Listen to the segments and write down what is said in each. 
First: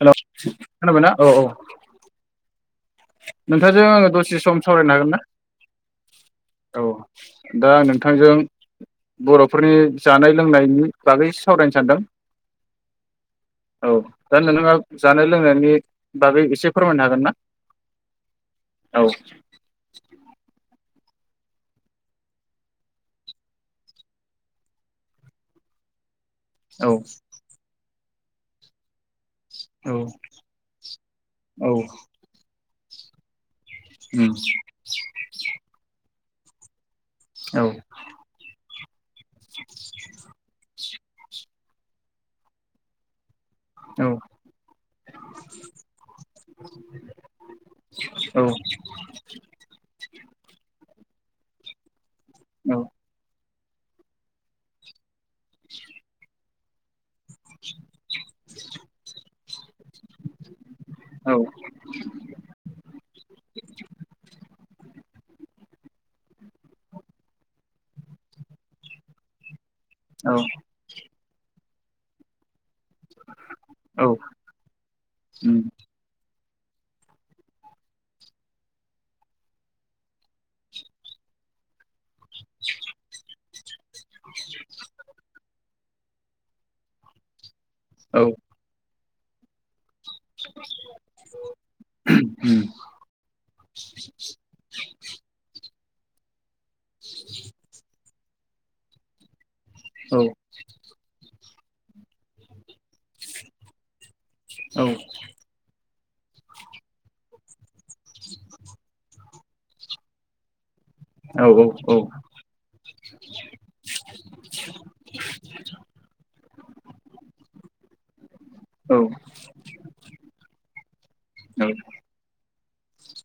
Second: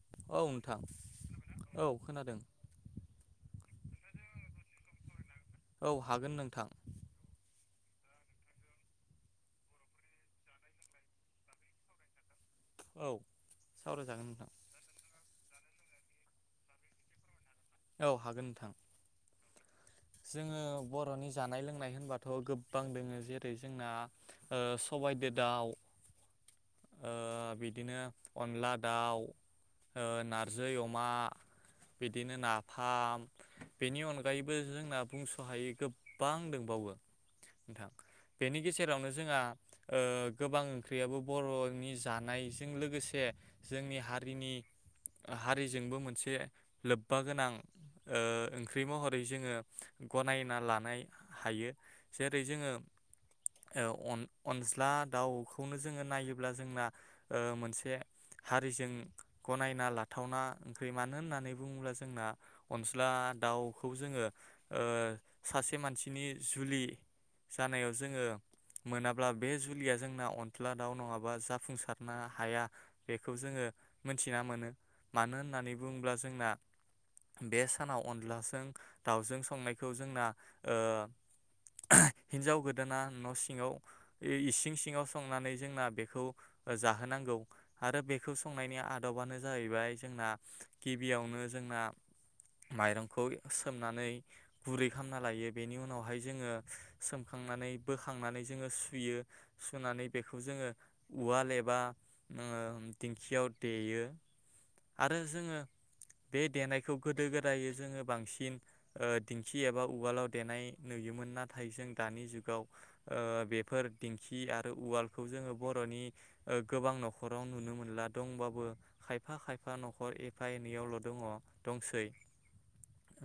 हेल' औ नोंथां खोनाबायना औ औ खोनादों। नोंथांजों आङो दसे सम सावरायनो हागोन ना। औ हाग औ दा आं नोंथांजों बरफोरनि जानाय लोंनायनि बागै एसे सावरायनो सानदों। औ औ सावरायजागोन दा नोंथां नोंथाङा जानाय लों लोनायनि बागै एसे फोरमायनो हागोन ना। औ हागोन नोंथां। औ जोङो बरनि जानाय लोंनाय होनबाथ गोबां दोङो जेरै जोंना ओ सबायाइदो दाउ औ ओ बिदिनो अनला दाउ औ ओ नारजि अमा औ बिदिनो ना फाम बेनि उम अनगायैबो जों ओ बुंस हायो गो बां दंबावो औ नोंथां। बेनि सेरावनो जोंहा ओ गोबां ओंख्रियाबो बर नि जानायजों लोगोसे जोंनि औ हारिनि हारिजोंबो मोनसे लोब्बा गोनां ओ ओंख्रि महरै जोङो गनायना लानाय हायो जेरै जोङो औ अनज्ला दाउखौनो जोङो नायो अब्ला जोंना ओ मोनसे हारिजों गनायना लाथावना ओंख्रि मानो औ होननानै बुङोब्ला जोंना अनस्ला दाउखौ जोङो ओ सासे मानसिनि जुलि जानायाव जोङो मोनाब्ला बे जुलिया जोंना औ अनस्ला दाउ नङाबा जा जाफुंसारनो हाया बेखौ जोङो औ मिथिना मोनो मानो उम होननानै बुङोब्ला जोंना बे सानाव अनलाजों दाउजों संनायखौ जोंना ओ हिनजाव गोदोना न सिङाव बे इसिं सिङाव संनानै जोंना बेखौ जाहोनांगौ। आरो औ बेखौ संनायनि आद बानो जाहैबाय जोंना गिबियावनो जोंना उम माइरंखौ सोमनानै गुरै खालामना लायो बेनि उनावहाय जोङो सोमखांनानै बोखां खांनानै जोङो सुयो सुनानै औ बेखौ औ जोङो उवाल एबा दिंखियाव देयो औ आरो जोङो बे देनायखौ गोदो गोदाय जोङो बांसिन ओ दिंखि एबा उवालाव देनाय नुयोमोन औ औ नाथाय जों दानि जुगाव ओ बेफोर दिंखि आरो उवालखौ जोङो बर'नि गोबां नखराव नुनो मोनला दंबाबो खायफा खायफा नखर एफा एनैयावल दङ दंसै।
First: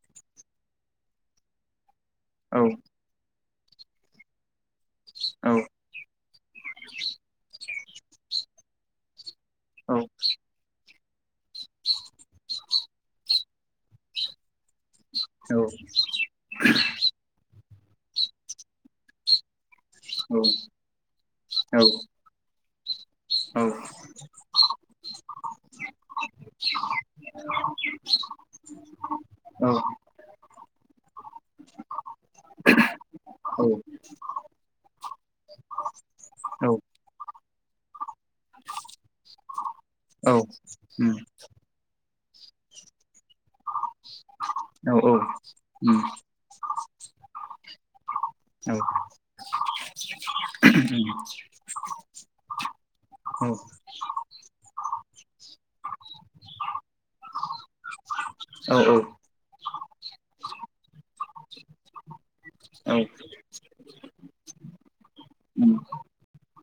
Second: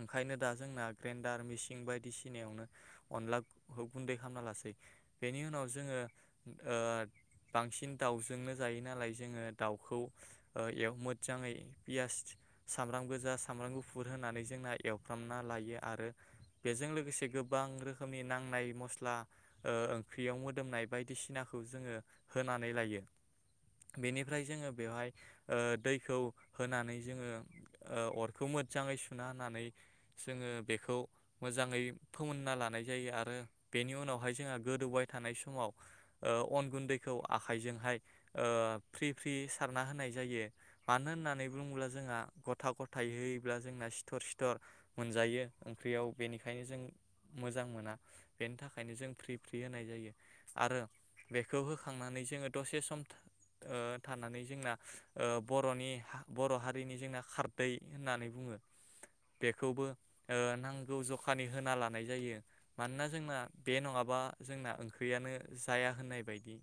ओंखायनो दा जोंना ग्रेनडार मिसिन बायदि औ बायदिसिनायावनो अनला गुन्दै खालामामना लासै बेनि उनाव जोङो ओ बांसिन दाउजोंनो जायो नालाय जोङो। दाउखौ ओ एवो मोजाङै पियास सामब्राम गोजा सामब्राम गुफुर होननानै जोंना एव खालामना लायो आरो बेजों लोगोसे गो गोबां रोखोमनि नांनाय मस्ला ओ ओंख्रियाव मोदोमनाय बायदिसिनाखौ जोङो होनानै होनानै लायो। बेनिफ्राय जोङो बेवहाय ओ दैखौ होनानै जोङो ओ अरखौ मोजाङै सुना होनानै [inaudible] जोङो बेखौ मोजाङै फोमोनना लानाय जायो आरो बेनि उनावहाय जोंहा गोदौबाय थानाय समाव ओ अन गुन्दैखौ आखाइजोंहाय ओ फ्रि फ्रि सारना होनाय जायो औ मानो होननानै बुंङोब्ला जोंहा गथा गथायै होयोब्ला जोंना सिथर सिथ बिथर औ उम औ औ मोनजायो उम ओंख्रियाव बेनिखायनो जों मोजां मोना बेनि औ थाखायनो जों फ्रि फ्रि होनाय जायो आरो दा बेखौ होखांनानै जोङो दसे सम ओ थानानै जोंना ओ बर'नि बर' हारिनि जोंना खारदै होननानै बुङो। बेखौबो ओ नांगौ जखानि होना लानाय जायो मानोना जोंना बे नङाबा जोंना ओंख्रियानो जाया होननाय बायदि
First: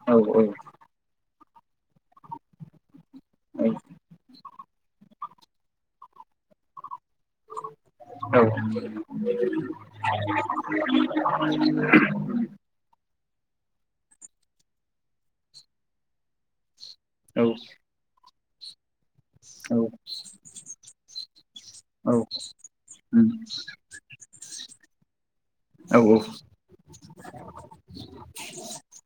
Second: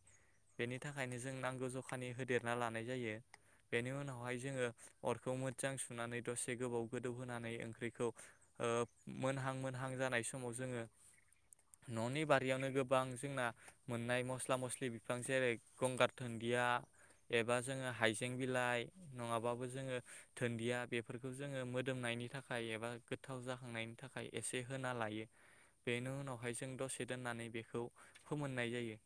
बेनि थाखायनो जों नांगौ जखानि होदेरना लानाय जायो। बेनि उनावहाय जोङो अर खौ मोजां सुनानै दसे गोबाव गोदौ होनानै ओंख्रिखौ ओ मोनहां मोनहां जानाय समाव जोङो ननि बारियावनो गोबां जोंना मोननाय मस्ला मस्लि बिफां जेरै गंगार दुनन्दिया एबा जोङो हाइ जें बिलाइ नङाबाबो जोङो दोनदिया बेफोरखौ जोङो मो नायनि थाखाय एबा गोथाव जाखांनायनि थाखाय थाखाय एसे होना लायो। बेनि उनावहाय जों दसे दोननानै बेखौ फोमोननाय जायो।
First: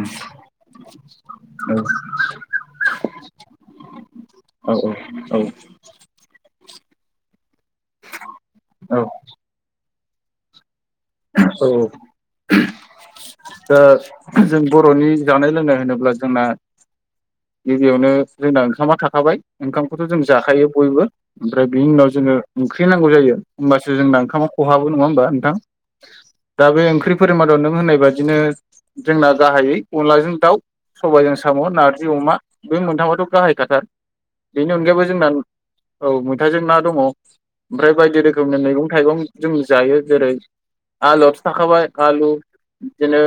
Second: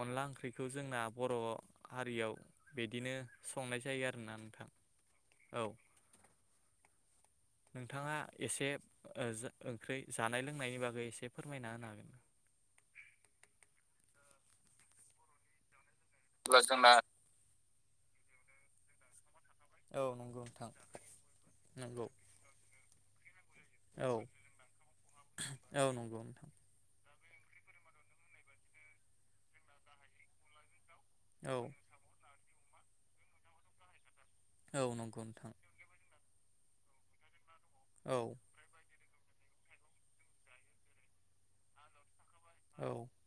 अनला ओंख्रिखौ जोंना बर' हारियाव बिदिनो संनाय जायो आरो। औ औ औ। नोंथाङा एसे ओ जो ओंख्रै जानाय लोंनायनि बागै एसे फोरमायना होनो हागोन [unintelligible] जों बर'नि जानाय लोंनाय होनोब्ला अब्ला जोंना गिबियावनो जोंना ओंखामा थाखाबाय औ ओंखामखौथ' जों नंगौ जाखायो नोंथां बयबो ओमफ्राय बिनि नंगौ उनाव जोङो ओंख्रि नां गौ जायो। होमबासो जोंना ओंखामा खहाबो नङा होमबा नोंथां? नंगौ नंगौ नोंथां। फोर मादाव नों होननाय बादिनो जोंना गाहायै अनलाजों दाउ। सबायजों औ साम', नार्जि अमा बे मोनथाममाथ' गाहायखाथार। बेनि औ अनगायैबो नंगौ जोंना नोंथां औ मैथाजों ना दङ'। ओमफ्राय बायदि औ रोखोमनि मैगं थाइगं जों जायो जेरै आलुआथ' थाखाबाय आलु औ बिदिनो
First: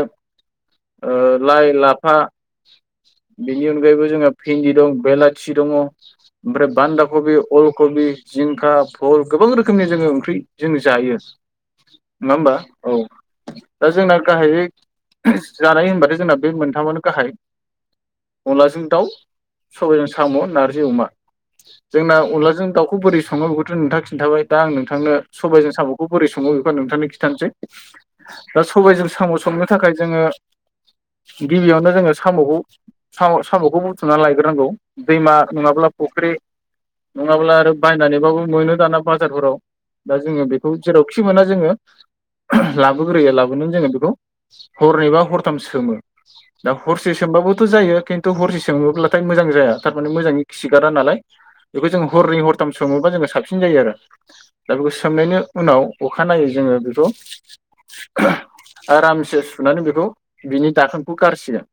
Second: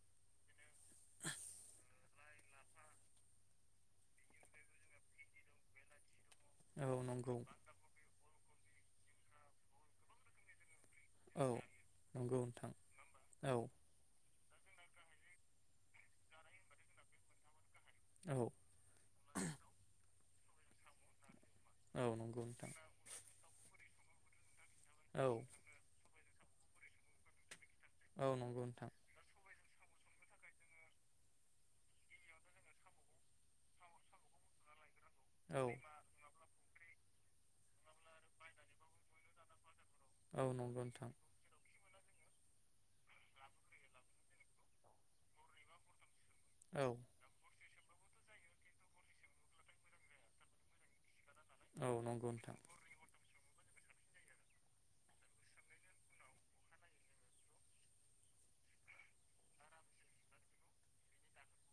ओ लाइ, लाफ फा बेनि अनगायैबो जोंहा भिन्दि दं बेलाथि दङ'। ओमफ्राय औ बान्दा कबि, नंगौ अलकबि जिंखा फल गोबां रोखोमनि जोङो ओंख्रि जोङो जायो। औ नङा नंगौ होमबा? नोंथां औ औ दा जोंना गाहायै जानाय होनबाथाय जोंना बे मोनथामआनो गाहाय। औ अनलाजों दाउ, सबायजों साम', नारजि अमा। औ जोंना नंगौ अनलाजों नोंथां दाउखौ बोरै सङो बेखौथ' नोंथांआ खि खिनथाबाय। दा आं नोंथांनो औ सबायजों साम'खौ बोरै सङो बेखौ नोंथांनो खि थानोसै। औ दा नंगौ नोंथां सबायजों साम' संनो थाखाय जोङो गिबियावनो जोङो साम'खौ सा-साम'खौ बुथुमनानै लायग्रोनांगौ। दैमा औ नङाब्ला फुख्रि नङाब्ला आरो बायनानैबाबो मोनो दाना बाजारफोराव। दा औ जोङो बेखौ नंगौ नोंथां जेरावखि मोना जोङो [unintelligible] लाबोग्रोयो लाबोनानै जोङो बेखौ हरनैबा हरथाम सोमो। दा औ हरसे सोमबाबोथ' जायो, खिन्थु हरसे सोमोब्लाथाय मोजां जाया। थारमाने मोजाङै खिगारा नालाय। बेखौ औ जों नंगौ हरनै नोंथां हरथाम सोमोब्ला जोङो साब सिन जायो आरो। दा बेखौ सोमनायनि उनाव अखानायनायै जोङो बे खौ आरामसे सुनानै बेखौ बिनि दाखोनखौ गारसिगोन।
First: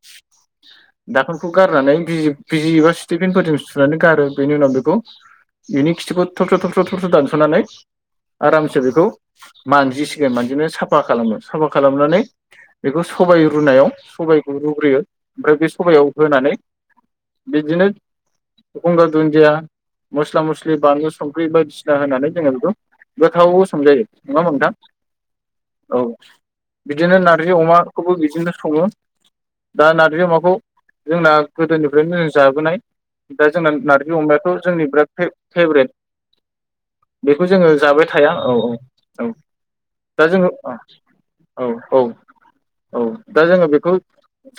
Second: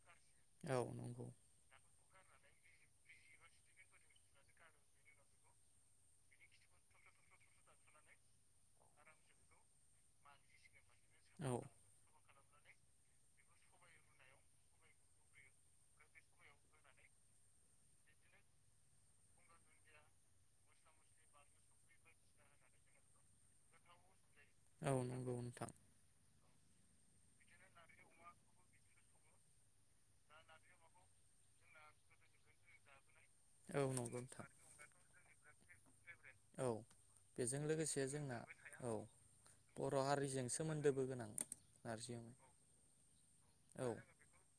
औ नंगौ दाखोनखौ गारनानै बिजि बिजि एबा सिटिफनफोरजों सुनानै गारो। बेनि उनाव बेखौ बेनि खिथुखौ थबस्र' थबस्र' थबस्र' दानसनानै आरामसे बेखौ मानजि सिगोन मानजिनानै साफ फा खालामो, औ साफा खालामनानै बेखौ सबाय रुनायाव सबायखौ रुग्रोयो ओमफ्राय बे सबयाव होनानै बिदिनो गंगार दुन्दिया, मस्ला मस्लि, बानलु संख्रि बायदिसिना होनानै जोङो बेखौ गोथाव संजायो नङा होमबा नोंथां? नंगौ नोंथां औ, बिदिनो ना रजि अमाखौबो बिदिनो सङो। दा नार्जि अमाखौ जोंना गोदोनिफ्रायनो जों जाबोनाय दा जोंना औ नारजि नंगौ नोंथां अमायाथ' जोंनि बिराद फे फेब्रेट। औ बेखौ बेजों जोङो लोगोसे जाबाय थाया। जोंना औ औ औ। बर' दा हारिजों जोङो सोमोन्दोबो गोनां अ औ नारजि अमा औ दा जोङो औ बेखौ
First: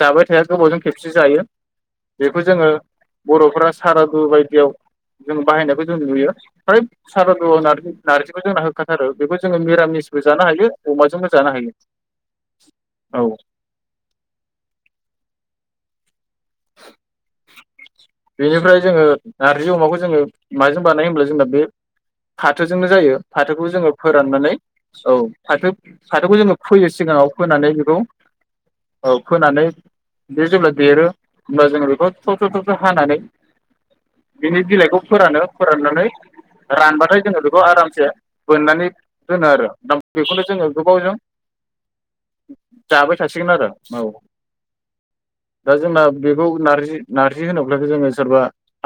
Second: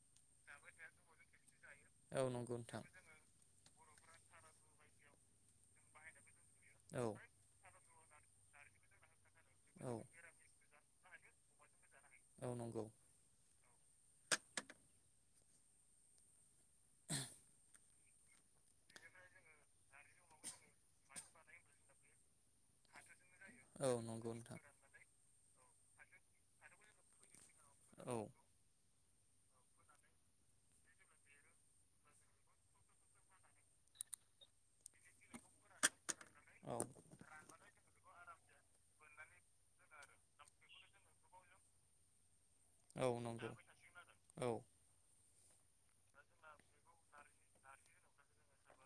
जाबाय थाया गोबावजों खेबसे जायो। औ बेखौ नंगौ जोङो नोंथां बर'फ्रा सारादु बायदियाव जों बाहायनायखौ जों नुयो। फ्राय औ सारादुआव नारजि नारजिखौ जोंना होखाथारो। बेखौ जोङो औ मिरामिसबो जानो हायो। अमाजोंबो जानो हायो। औ नंगौ औ [unintelligible] बेनिफ्राय जोङो नारजि अमाखौ जोङो माजों बानायो होनोमब्ला जोंना बे फाथोजोंनो जायो। फाथोखौ औ जोङो नंगौ फोराननानै नोंथां औ फाथो फाथोखौ जोंङो फोयो सिगाङाव फोनानै बेखौ औ औ फोनानै बे जेब्ला देरो अब्ला जोङो बेखौ थ' थ' हानानै बिनि बिलाइखौ फोरानो फोराननानै औ रानबाथाय जोङो बेखौ आरामसे बोननानै दोनो आरो दा बेखौनो जोङो गोबावजों औ जाबाय नंगौ थासिगोन आरो औ दा जोंना बेखौ नारजि नार आसि होनोब्लाथ जोङो सोरबा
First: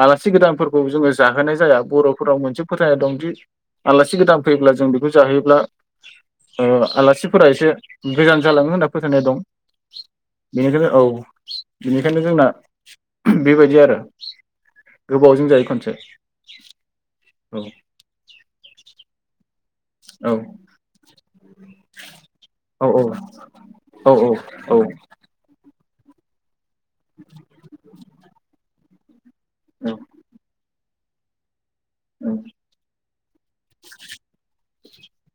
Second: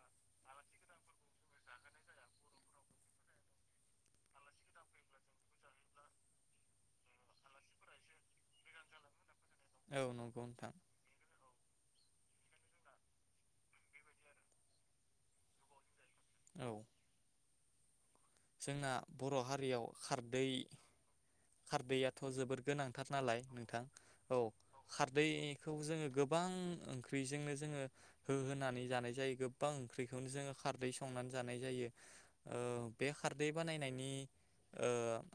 आलासि गोदानफोरखौ जोङो जाहोनाय जाया बर'फोराव मोनसे फोथायनाय दंदि आलासि गोदान फैब्ला जों बेखौ जाहोयोब्ला आलासिफोरा एसे गोजान जालाङो होनना फोथायनाय दं। औ नंगौ नोंथां बिनिखायनो औ बेखायनो जोंना बेबायदि आरो गोबावजों जायो खनसे। औ औ जोंना बर' हारि ख्रियाव औ खारदै खारदैयाथ जोबोद औ गोनांथार नालाय नोंथां औ खारदै खौ जोङो गोबां ओंख्रिजोंनो जोङो होहोनानै जानाय जायो। गोबां ओंख्रिखौनो जों खारदै संनानै जानाय जायो। उम ओ बे खारदै बानायनायनि ओ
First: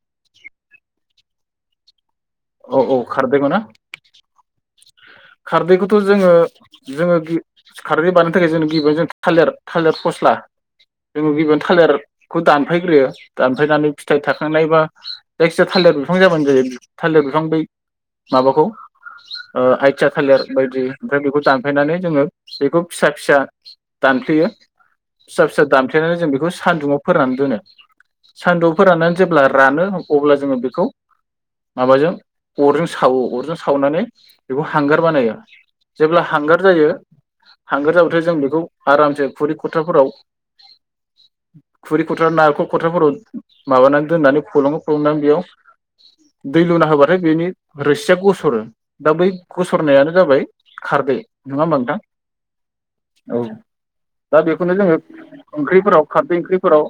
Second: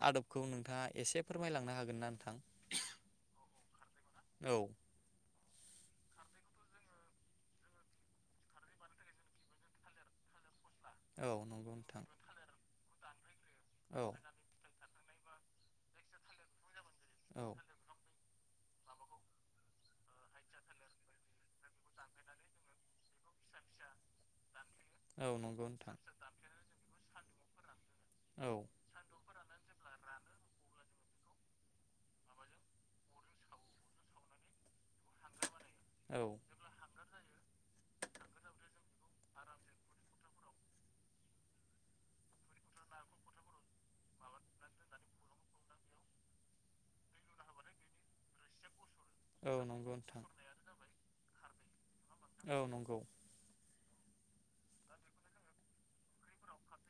आदबखौ नोंथाङा एसे फोरमायलांनो हागोन ना नोंथां? औ औ खारदैखौना औ खारदैखौथ' जोङो जोङो खारदै बानायनो थाखाय जोङो गिबाय जों थालिर थालिर फस्ला जों औ गिबियावनो नंगौ नोंथां थालिरखौ दानफायग्रोयो दानफायनानै औ फिथाइ थाखांनाय बा जायखिजाया थालिरबिफां जाब्लानो जायो। थालिर बिफां औ बै माबाखौ ओ आइ थिया थालिर बायदि ओमफ्राय बेखौ दानफायनानै जोङो बेखौ फिसा फिसा दानफ्लेयो। औ फिसा फिसा नंगौ नोंथां दानफ्लेनानै जों बेखौ सान्दुंङाव फोराननानै दोनो। औ सानदुं फोराननानै जेब्ला रानो अब्ला जोङो बेखौ माबाजों अरजों सावो अरजों सावनानै बेखौ हांगार बानायो जेब्ला औ हांगार जायो हांगार जाबाथाय जों बेखौ आरामसे खुरै खथाफोराव खुरै खथ्रा नारेखल खथ्राफोराव माबानानै दोननानै फलङो फलंनानै बेयाव दै लुना होबाथाय बेनि रोसिया गसरो दा बै औ नंगौ खसरनायानो नोंथां जाबाय खारदै। नङा होमबा नोंथां औ नंगौ औ दा बेखौनो जोङो ओंख्रिफोराव खारदै ओंख्रिफोराव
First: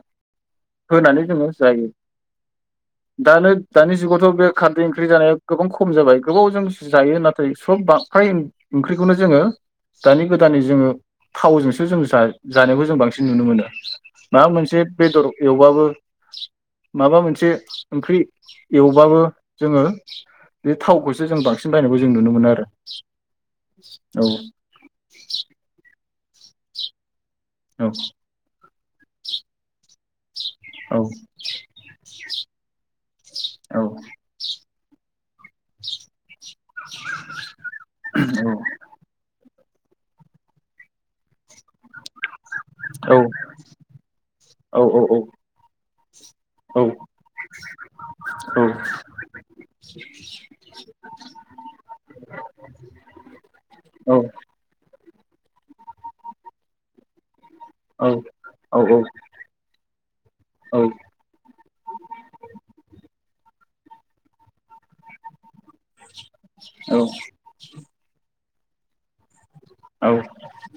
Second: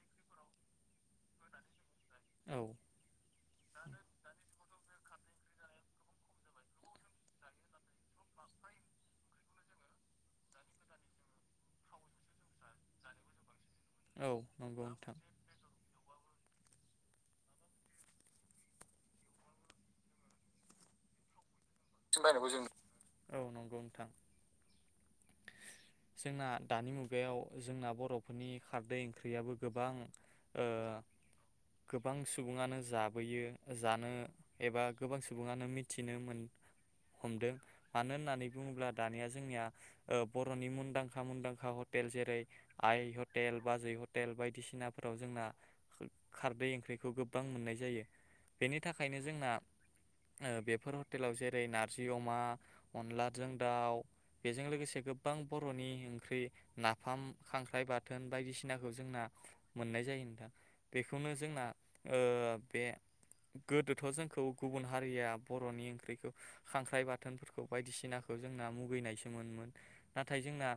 होनानै जोङो जायो औ दानो दानि जुगावथ बे खारदै ओंख्रै जानाया गोबां खम जाबाय गोबाव जोंसो जायो नाथाय सब [unintelligible] ओंख्रिखौनो जोङो दानि गोदानै जोङो थावजोंसो जों जा जानायखौ जों बांसिन नुनो मोनो औ माबा मोनसे नंगौ नोंथां बेदर एवबाबो माबा मोनसे ओंख्रि एवबाबो जोङो बे थावखौसो जों बांसिन बा जों नुनो मोनो बायनायखौ जों आरो औ नंगौ नोंथां औ [inaudible] जोंना दानि मुगा याव जोंना बरफोरनि खारदै ओंख्रियाबो गोबां ओ गोबां सुबुङानो जाबोयो जानो एबा गोबां सुबुङानो मिथिनो मोन हमदो मानो होननानै बुङोब्ला दानिया जोंनिया औ बरनि मुंदांखा मुंदांखा हटेल जेरै आइ हटेल बाजै हटेल औ बायदिसिनाफोराव जोंना खारदै औ ओंख्रिखौ गोबां मोननाय जायो औ बेनि थाखायनो जोंना ओ बेफोर हटेलाव जेरै नारजि अमा अनलाजों दाउ औ बेजों लोगोसे गोबां बरनि ओंख्रि नाफाम खांख्राइ औ बाथोन बायदिसिनाखौ जोंना मोननाय जायो नोंथां बेखौनो जोंना ओ बे गोदोथ जोंखौ गुबुन हारिया बरनि ओंख्रिखौ खांख्राइ बाथोनफोरखौ बायदिसिनाखौ जोंना मुगैनायसो मोनोमोन। नाथाय जोंना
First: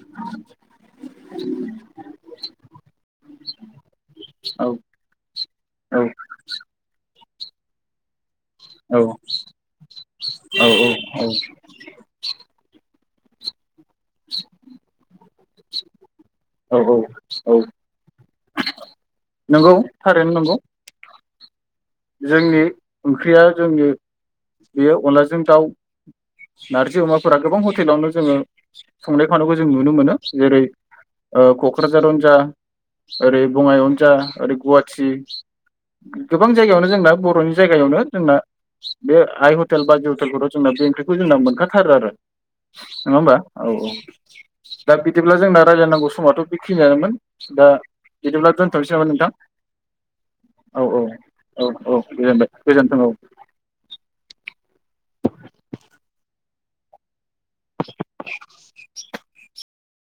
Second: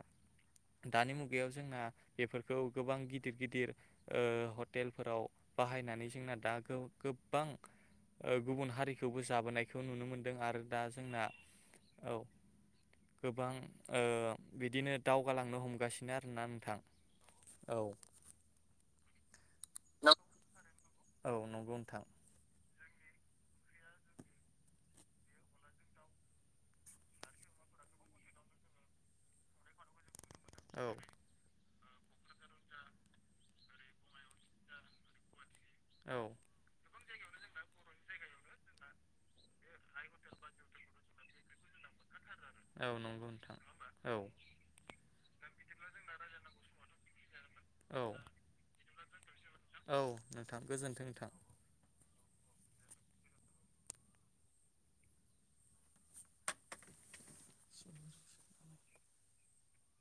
दानि मुगायाव जोंना बेफोरखौ गोबां गिदिर गिदिर ओ हटेलफोराव बाहायनानै जोंना दा गो बां ओ गुबुन हारिखौबो औ जाबोनायखौ नुनो मोनदों आरो दा जोंना औ गोबां ओ बिदिनो दावगालांनो हमगासिनो आरोना नोंथां औ औ नंगौ नों थारैनो नंगौ औ नंगौ नों जोंनि ओंख्रिया जोंनि बेयो अनलाजों दाउ नारजि अमाफोरा गोबां हटेलावनो जोङो संनाय खावनायखौ जों नुनो मोनो जेरै औ ओ कक क्राझारावनो जा ओरै बङाइआवनो जा ओरै गुवाटि औ गोबां जायगायावनो जोंना बरनि जायगायावनो जोंना बे आइ हटेल बाजै हटेलफोराव जोंना बे ओंख्रिखौ जोंना मोनखाथारो आरो औ नङा नंगौ होमबा नोंथां औ औ दा बिदिब्ला जोंना रायलायनांगौ समाथ बेखिनियानोमोन दा औ बिदिब्ला दोनथ जाबाय नोंथां औ नोंथां औ औ गोजोनथों नोंथां औ औ गोजोनबाय गोजोनथों औ [unintelligible] [unintelligible]